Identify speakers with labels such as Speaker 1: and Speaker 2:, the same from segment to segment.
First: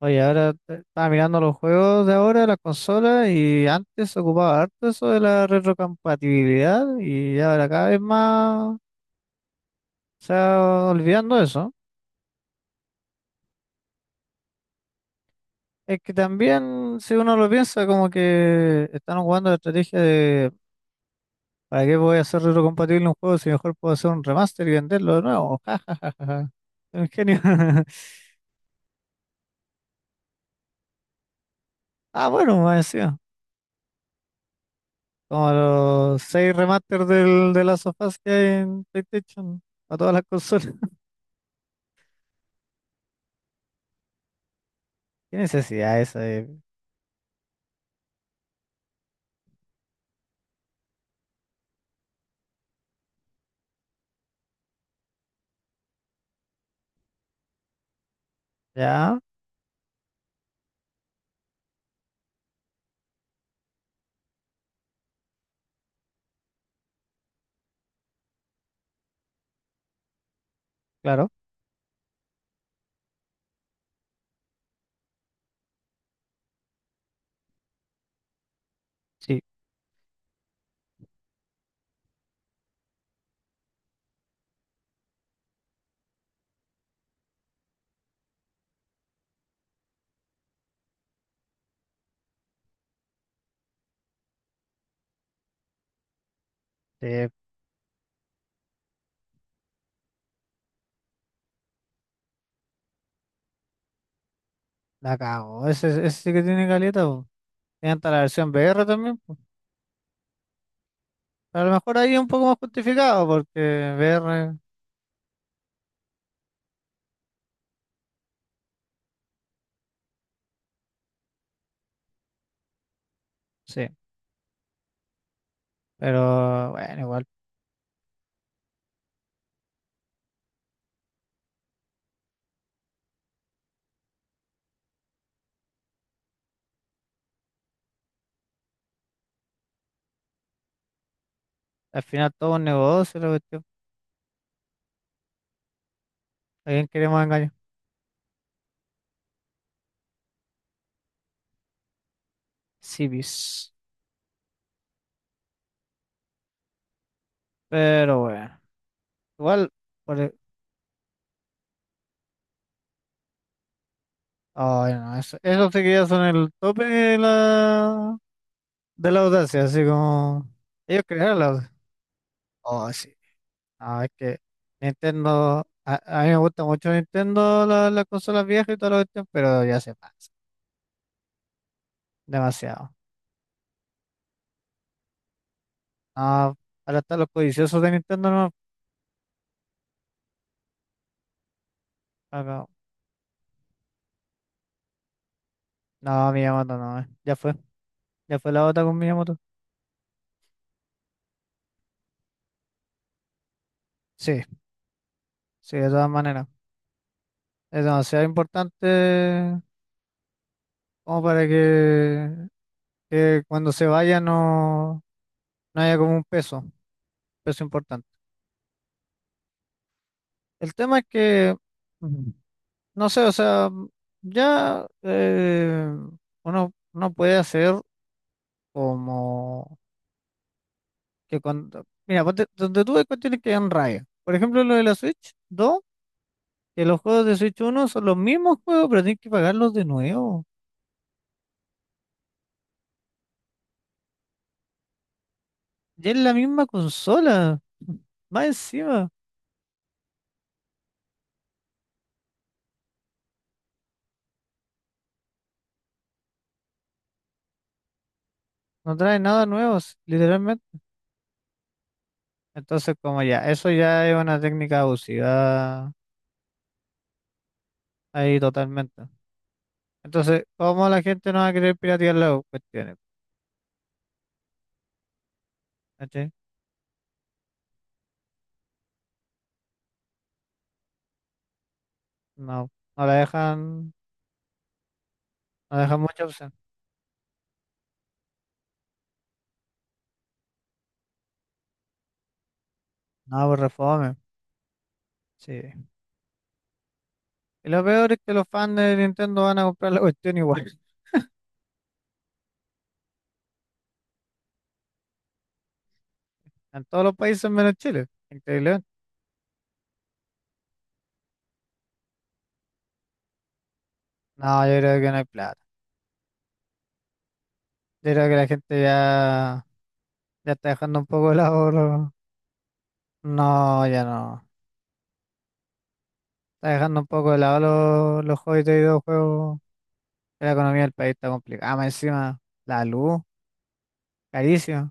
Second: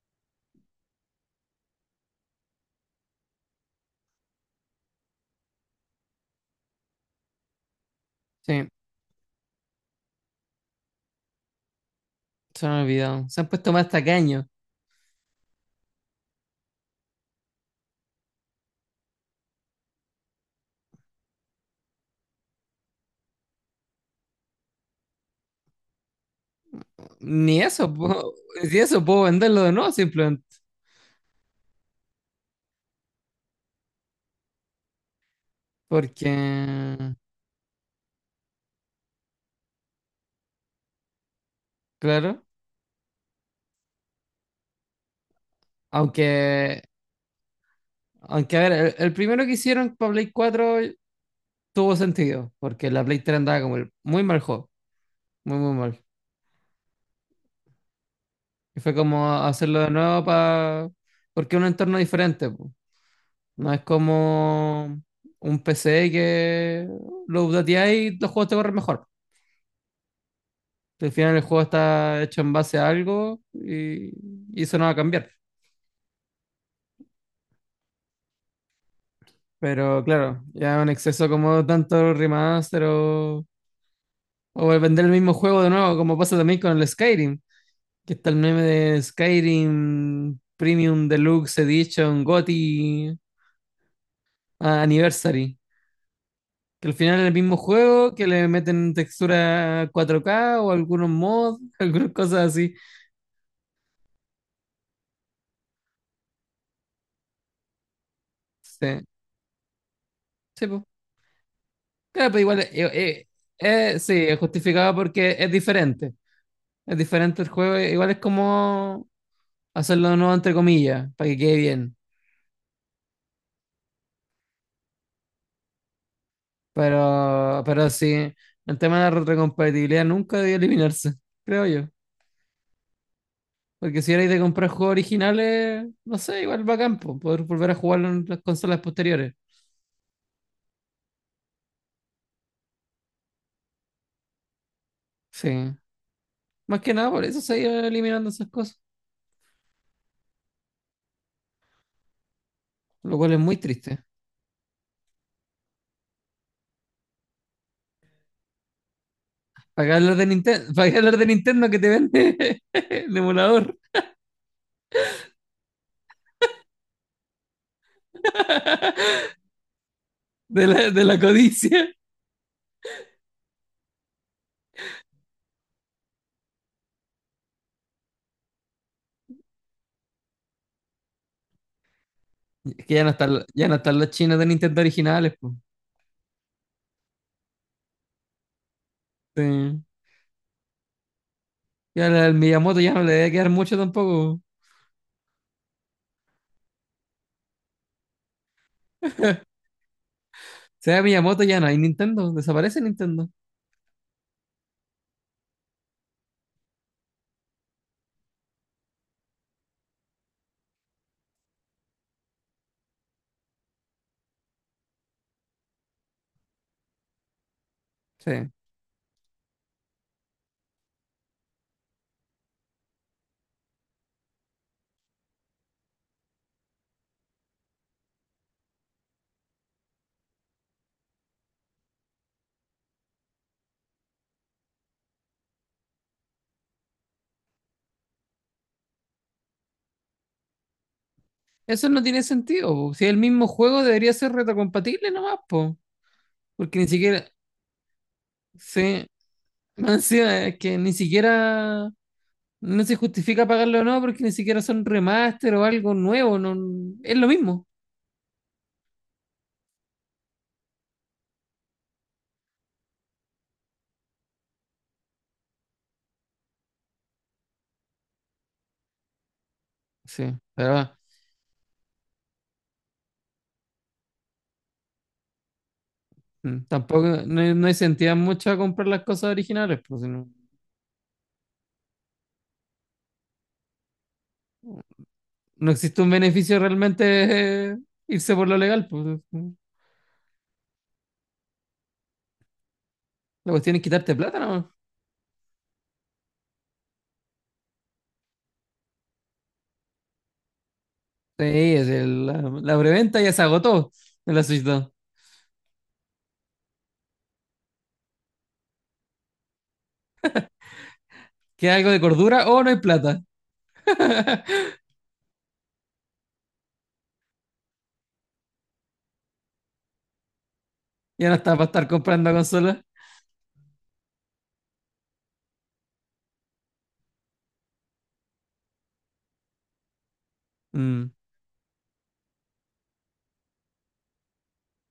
Speaker 1: Oye, ahora estaba mirando los juegos de ahora, las consolas, y antes se ocupaba harto eso de la retrocompatibilidad, y ya ahora cada vez
Speaker 2: Sí,
Speaker 1: más se va olvidando eso.
Speaker 2: se me olvidado. Se han puesto más tacaños.
Speaker 1: Es que también, si uno lo piensa, como que están jugando la estrategia de ¿para qué voy a hacer retrocompatible un juego si mejor puedo hacer un remaster y venderlo de nuevo? Ja, ja, un genio.
Speaker 2: Ni eso puedo, si eso puedo venderlo de nuevo simplemente.
Speaker 1: Ah, bueno, me decía. Como los
Speaker 2: Porque,
Speaker 1: seis remasters del, de las sofás que hay en PlayStation, a todas las consolas.
Speaker 2: claro,
Speaker 1: ¿Qué necesidad esa?
Speaker 2: aunque, aunque a ver, el primero que hicieron para Play 4 tuvo sentido, porque la Play 3 andaba como muy mal juego, muy, muy mal. Y fue
Speaker 1: Ya,
Speaker 2: como hacerlo de nuevo para, porque es un entorno diferente, po. No es como un p c que lo updateas y los juegos te corren mejor. Al
Speaker 1: claro,
Speaker 2: final el juego está hecho en base a algo y eso no va a cambiar.
Speaker 1: sí,
Speaker 2: Pero claro, ya un exceso como tanto remaster o el vender el mismo juego de nuevo, como pasa también con el Skyrim, que está el meme de Skyrim Premium Deluxe Edition GOTY Anniversary, que al final es
Speaker 1: eh,
Speaker 2: el mismo juego, que le meten textura 4K o algunos mods, algunas cosas así.
Speaker 1: la cago. Ese sí que tiene caleta, po. Tiene hasta la versión VR
Speaker 2: Sí,
Speaker 1: también, po.
Speaker 2: sí, pues.
Speaker 1: A lo mejor ahí es un
Speaker 2: Claro, pero
Speaker 1: poco más
Speaker 2: igual,
Speaker 1: justificado, porque
Speaker 2: sí, es
Speaker 1: VR,
Speaker 2: justificado porque es diferente. Es diferente el juego, igual es como hacerlo de nuevo entre comillas, para que quede bien.
Speaker 1: sí, pero bueno, igual.
Speaker 2: Pero sí, el tema de la retrocompatibilidad nunca debió eliminarse, creo yo. Porque si erais de comprar juegos originales, no sé, igual bacán, campo poder volver a jugarlo en las consolas posteriores.
Speaker 1: Al final todo es un negocio, la cuestión.
Speaker 2: Sí.
Speaker 1: ¿A
Speaker 2: Más
Speaker 1: quién
Speaker 2: que nada
Speaker 1: queremos
Speaker 2: por eso
Speaker 1: engañar?
Speaker 2: se iban eliminando esas cosas, lo cual es muy
Speaker 1: Civis.
Speaker 2: triste.
Speaker 1: Pero bueno, igual,
Speaker 2: Para qué hablar
Speaker 1: por
Speaker 2: de
Speaker 1: el-
Speaker 2: Nintendo, para qué hablar de Nintendo que te vende el emulador
Speaker 1: ay, no, eso sí que ya son el tope de la audacia, así como
Speaker 2: de la,
Speaker 1: ellos
Speaker 2: de la
Speaker 1: crearon la audacia.
Speaker 2: codicia.
Speaker 1: Oh, sí. No, es que Nintendo, a mí me gusta mucho Nintendo, las consolas viejas y toda la cuestión, pero ya se pasa,
Speaker 2: Es
Speaker 1: demasiado.
Speaker 2: que ya no están, ya no están los chinos de Nintendo originales, po.
Speaker 1: No, ahora están los codiciosos de Nintendo, no,
Speaker 2: Sí. Y al
Speaker 1: acá-
Speaker 2: Miyamoto ya no le debe quedar mucho tampoco. O
Speaker 1: no, Miyamoto no. Ya fue la otra con Miyamoto.
Speaker 2: sea, Miyamoto ya no hay Nintendo, desaparece Nintendo.
Speaker 1: Sí, sí, de todas maneras, es demasiado importante como para que cuando se vaya no, no haya como un peso, peso importante.
Speaker 2: Sí.
Speaker 1: El tema es que no sé, o sea, ya uno puede hacer como que. Mira, donde tú ves cuestiones que dan raya. Por ejemplo, lo de la Switch 2, que los juegos de Switch 1 son los mismos juegos, pero tienes que pagarlos de nuevo.
Speaker 2: Eso no tiene sentido, po. Si el mismo juego debería ser retrocompatible nomás, po.
Speaker 1: Ya es la misma
Speaker 2: Porque ni siquiera,
Speaker 1: consola. Más
Speaker 2: sí,
Speaker 1: encima,
Speaker 2: más encima es que ni siquiera, no se justifica pagarlo o no, porque ni siquiera son remaster o algo nuevo, no, es lo mismo.
Speaker 1: no trae nada nuevo, literalmente. Entonces, como ya, eso ya es una técnica abusiva ahí totalmente.
Speaker 2: Sí,
Speaker 1: Entonces,
Speaker 2: pero
Speaker 1: ¿cómo la gente no va a querer piratear las cuestiones?
Speaker 2: tampoco, no, no incentiva mucho a comprar las cosas originales, pues si no,
Speaker 1: No, no la dejan,
Speaker 2: no
Speaker 1: no dejan
Speaker 2: existe un
Speaker 1: mucha opción.
Speaker 2: beneficio realmente irse por lo legal, pues.
Speaker 1: No,
Speaker 2: La
Speaker 1: por
Speaker 2: cuestión es quitarte
Speaker 1: refome.
Speaker 2: plata, ¿no?
Speaker 1: Sí. Y lo peor es que los fans de Nintendo van a comprar la cuestión igual.
Speaker 2: Sí, es la preventa ya se agotó en la Switch 2.
Speaker 1: En todos los países menos Chile. Increíble.
Speaker 2: ¿Queda algo de cordura o no hay plata?
Speaker 1: No, yo creo que no hay plata. Yo creo que la gente ya, ya está dejando un
Speaker 2: Ya
Speaker 1: poco
Speaker 2: no
Speaker 1: de
Speaker 2: está para
Speaker 1: lado
Speaker 2: estar
Speaker 1: los...
Speaker 2: comprando consolas.
Speaker 1: No, ya no. Está dejando un poco de lado los hobbies de videojuegos. La economía del
Speaker 2: Mm,
Speaker 1: país está complicada. Ah, más encima, la luz, carísima.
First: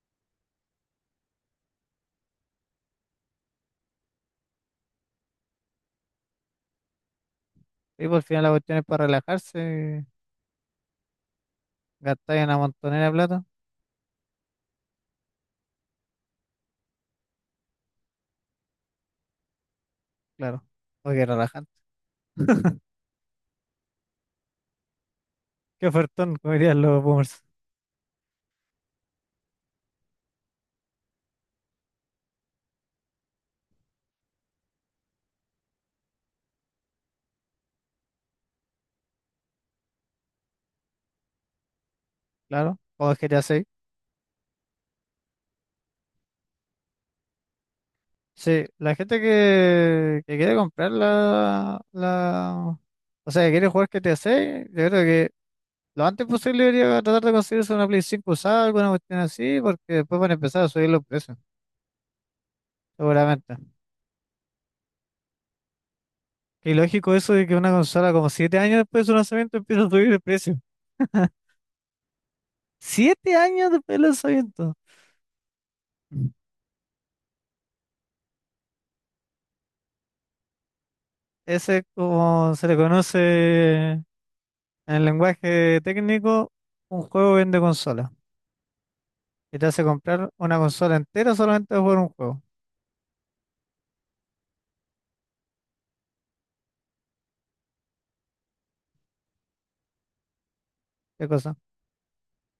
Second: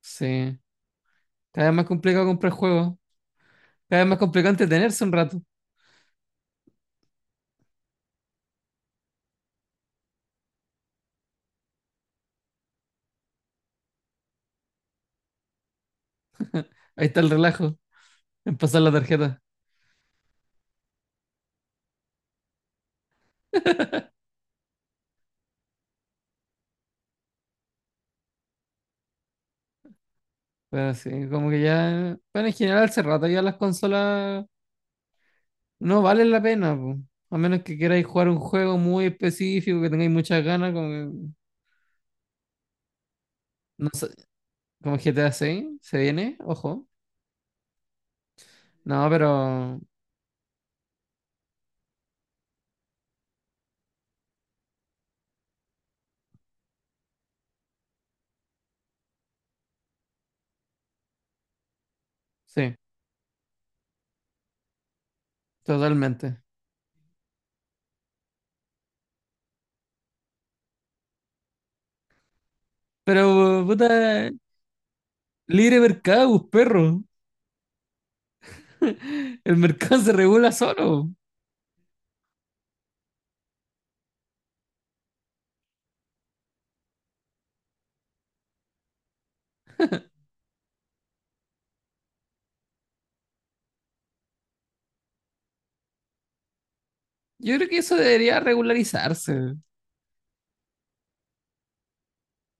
Speaker 2: sí. Cada vez más complicado comprar juegos. Cada vez más complicado entretenerse un rato.
Speaker 1: Y por fin la cuestión es para relajarse. Gastar una montonera de plata.
Speaker 2: Ahí está el relajo en pasar la tarjeta.
Speaker 1: Claro. Porque relajarse. Qué ofertón, como dirían los boomers.
Speaker 2: Pero sí, como que ya. Bueno, en general hace rato ya las consolas no valen la pena, po. A menos que queráis jugar un juego muy específico, que tengáis muchas ganas, como,
Speaker 1: Claro, o el GTA 6.
Speaker 2: no sé, como GTA 6, se viene, ojo.
Speaker 1: Sí, la
Speaker 2: No,
Speaker 1: gente
Speaker 2: pero
Speaker 1: que quiere comprar. O sea, que quiere jugar GTA 6, yo creo que lo antes posible debería tratar de conseguirse una Play 5 usada, alguna cuestión así, porque después van a empezar a subir los precios,
Speaker 2: sí,
Speaker 1: seguramente.
Speaker 2: totalmente.
Speaker 1: Qué ilógico eso de que una consola como 7 años después de su lanzamiento empieza a subir el precio. Siete
Speaker 2: Pero,
Speaker 1: años después del
Speaker 2: puta,
Speaker 1: lanzamiento.
Speaker 2: libre
Speaker 1: Mm.
Speaker 2: mercado, pues, perro. El mercado se regula solo.
Speaker 1: Ese es como se le conoce en el lenguaje técnico, un juego vende consola y te hace comprar una consola entera solamente por un juego.
Speaker 2: Yo creo que eso debería regularizarse.
Speaker 1: ¿Qué cosa?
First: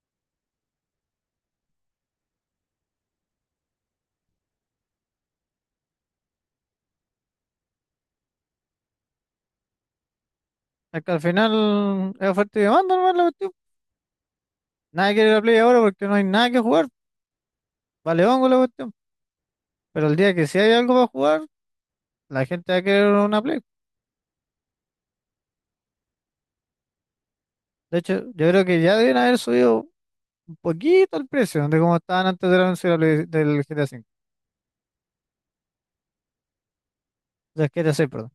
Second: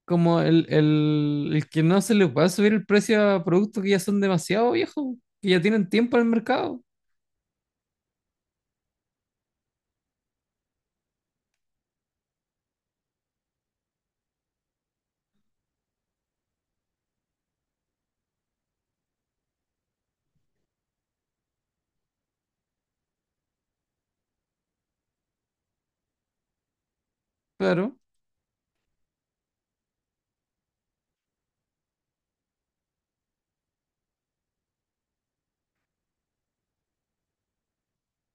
Speaker 2: Como el que no se le pueda subir el precio a productos que ya son demasiado viejos, que ya tienen tiempo en el mercado.
Speaker 1: Es que al final es oferta y demanda, nomás la cuestión. Nadie quiere la Play ahora porque no hay nada que jugar. Vale hongo la cuestión. Pero el día que sí hay algo para jugar, la gente va a querer una Play.
Speaker 2: Pero,
Speaker 1: De hecho, yo creo que ya deben haber subido un poquito el precio de cómo estaban antes del anuncio de la del GTA 5. Del GTA 6, perdón.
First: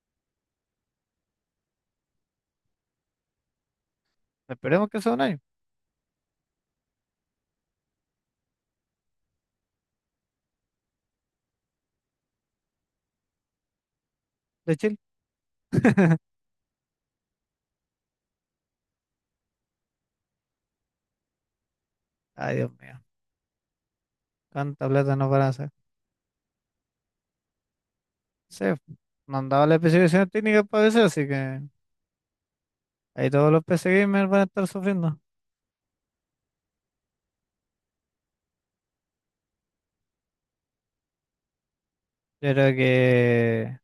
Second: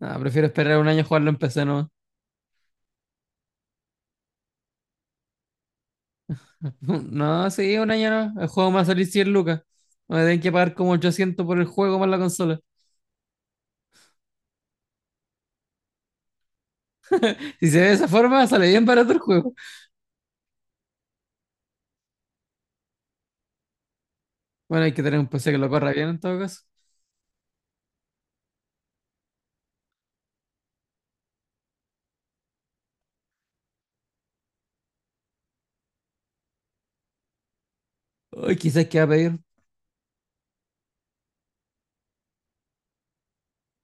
Speaker 2: nada, prefiero esperar un año a jugarlo en PC, ¿no?
Speaker 1: Esperemos que sea un año
Speaker 2: No, sí, un año no. El juego me va a salir 100 lucas. Me tienen que pagar como 800 por el juego más la consola.
Speaker 1: de Chile.
Speaker 2: Si se ve de esa forma, sale bien barato el juego.
Speaker 1: Ay, Dios mío.
Speaker 2: Bueno,
Speaker 1: ¿Cuánta
Speaker 2: hay que
Speaker 1: plata
Speaker 2: tener un
Speaker 1: nos van a
Speaker 2: PC que lo
Speaker 1: hacer?
Speaker 2: corra bien en todo caso.
Speaker 1: Sí, mandaba las especificaciones técnicas para PC, así que ahí todos los PC gamers van a estar sufriendo.
Speaker 2: Uy, quizás que va a pedir,
Speaker 1: Yo creo que,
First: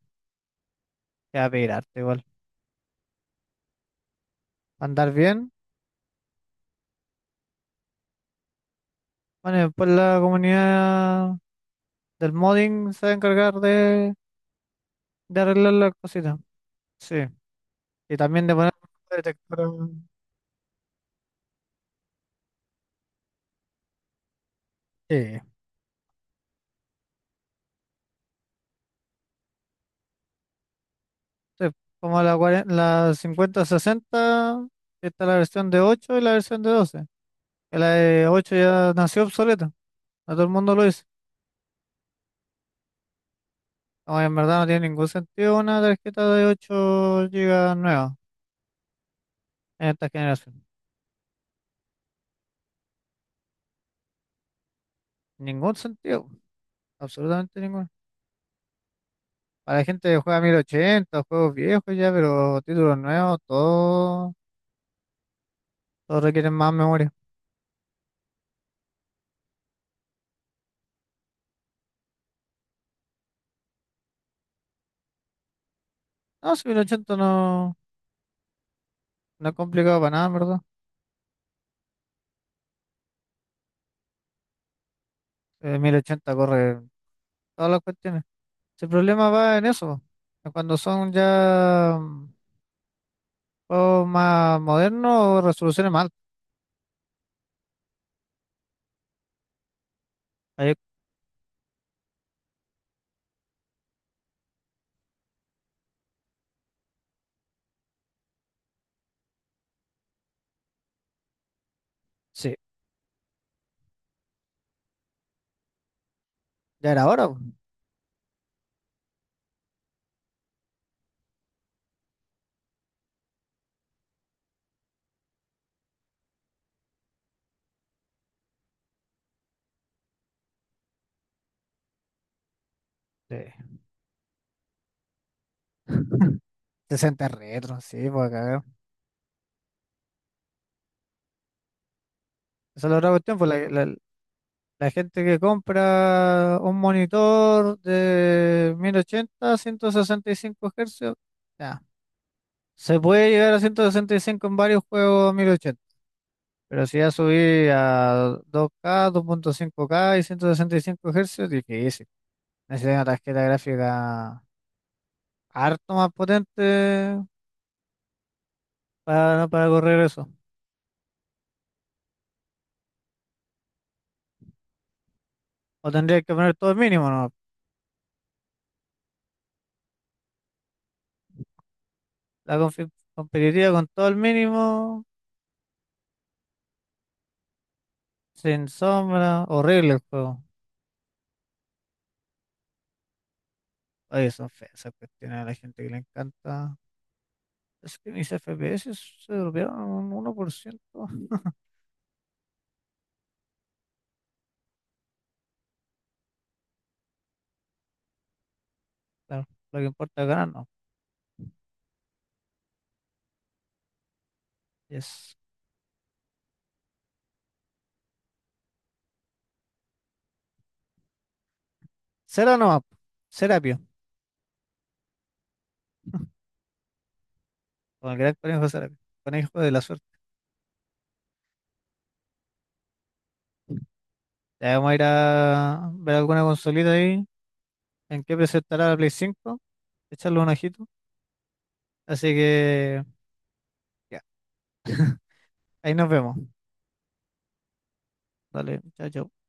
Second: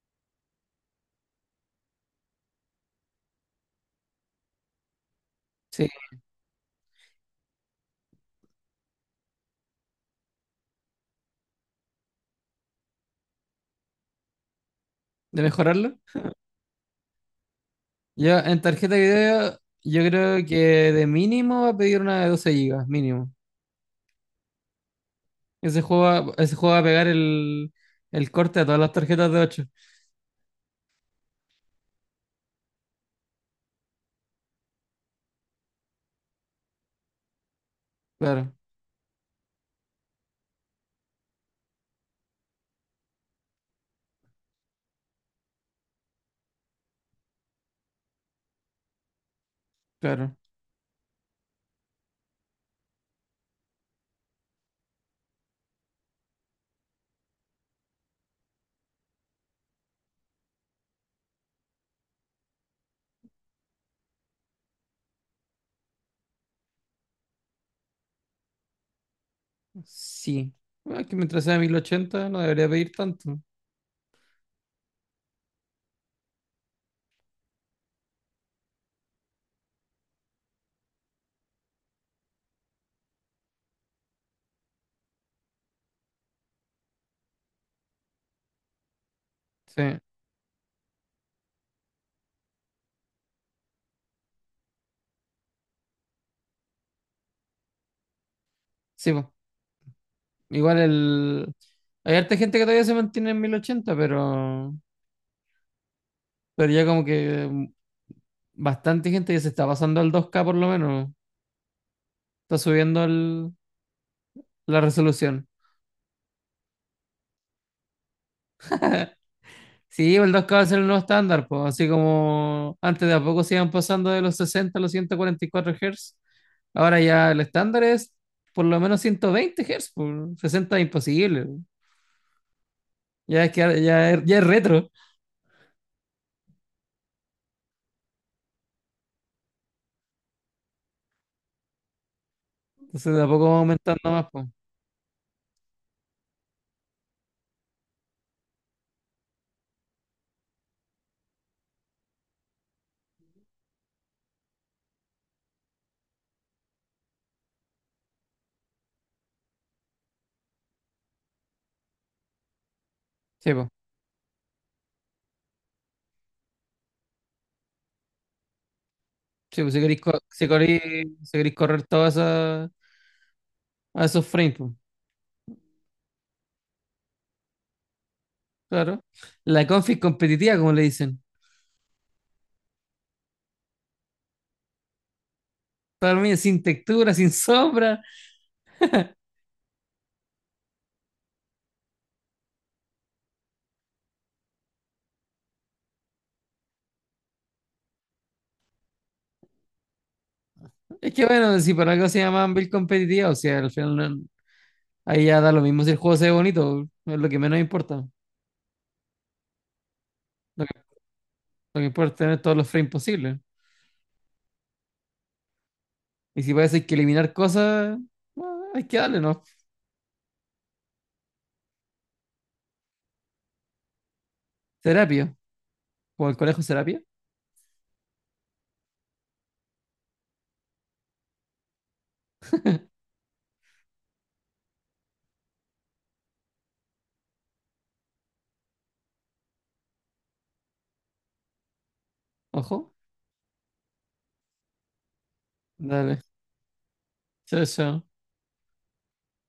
Speaker 1: que va a pedir harto igual. Va a andar bien.
Speaker 2: sí,
Speaker 1: Bueno, y después la comunidad del modding se va a encargar de
Speaker 2: de
Speaker 1: arreglar las
Speaker 2: mejorarlo.
Speaker 1: cositas. Sí. Y
Speaker 2: Yo
Speaker 1: también de
Speaker 2: en
Speaker 1: poner
Speaker 2: tarjeta de video,
Speaker 1: detector.
Speaker 2: yo creo que de mínimo va a pedir una de 12 gigas mínimo.
Speaker 1: Sí.
Speaker 2: Ese juego va a pegar el corte a todas las tarjetas de ocho.
Speaker 1: Sí, como la, la 5060, está la versión de 8 y la versión de 12. Que la de
Speaker 2: Claro,
Speaker 1: 8 ya nació obsoleta. A todo el mundo lo dice. O en verdad no tiene ningún sentido una tarjeta de 8 gigas nueva en esta
Speaker 2: claro.
Speaker 1: generación. Ningún sentido, absolutamente ninguno. Para la gente que juega 1080 juegos viejos ya, pero títulos nuevos, todo, todo requieren más memoria.
Speaker 2: Sí. Bueno, es que mientras sea 1080 no debería pedir tanto.
Speaker 1: No, si 1080 no, no es complicado para nada, en verdad. 1080 corre todas las cuestiones. Si el problema va en
Speaker 2: Sí,
Speaker 1: eso, en cuando son ya juegos más modernos o resoluciones más altas.
Speaker 2: sí, po.
Speaker 1: Ahí-
Speaker 2: Igual el... Hay harta gente que todavía se mantiene en 1080, pero... Pero ya como que bastante gente ya se está pasando al dos k por lo menos.
Speaker 1: sí,
Speaker 2: Está subiendo la resolución.
Speaker 1: ya era hora, po.
Speaker 2: Sí, el 2K va a ser el nuevo estándar, pues. Así como antes de a poco se iban pasando de los 60 a los 144 Hz. Ahora ya el estándar es por lo menos 120 Hz, pues. 60 es imposible. Po. Ya es que
Speaker 1: Sí.
Speaker 2: ya es retro.
Speaker 1: 60 retro, sí, pues cagar. Esa es la otra
Speaker 2: Entonces de a
Speaker 1: cuestión, pues
Speaker 2: poco va aumentando más, pues.
Speaker 1: la gente que compra un monitor de 1080, 165 Hz, ya, se puede llegar a 165 en varios juegos 1080, pero si ya subí a 2K, 2.5K y 165 Hz, difícil. Necesitas una tarjeta
Speaker 2: Sí, pues.
Speaker 1: gráfica harto más potente para,
Speaker 2: Sí,
Speaker 1: para
Speaker 2: pues. Si
Speaker 1: correr
Speaker 2: queréis,
Speaker 1: eso.
Speaker 2: si queréis correr todos esos, a esos frames, pues.
Speaker 1: O tendrías que poner todo el mínimo, ¿no?
Speaker 2: Claro. La config competitiva, como le dicen.
Speaker 1: La competitiva con todo el mínimo.
Speaker 2: Para mí, sin textura, sin sombra.
Speaker 1: Sin sombra, horrible el juego. Oye, son feas esas cuestiones a la gente que le encanta. Es que mis FPS se dropearon un 1%.
Speaker 2: Es que bueno, si para algo se llaman build competitiva, o sea, al final ahí ya da lo mismo si el juego se ve bonito, es lo que menos importa.
Speaker 1: Claro, lo que importa es ganar,
Speaker 2: Lo
Speaker 1: no.
Speaker 2: que, lo que importa es tener todos los frames posibles.
Speaker 1: Yes.
Speaker 2: Y si parece que eliminar cosas, hay que darle, ¿no?
Speaker 1: Cera nomás, po. Serapio.
Speaker 2: Terapia. O el conejo terapia.
Speaker 1: Con el gran conejo Serapio. Conejo de la suerte. Ya vamos a ir a ver alguna consolita ahí, en qué presentará la Play 5. Echarle un ojito. Así
Speaker 2: Ojo.
Speaker 1: que, ya. Ahí nos
Speaker 2: Dale.
Speaker 1: vemos.
Speaker 2: Chao, chao.
Speaker 1: Dale, chao, chao.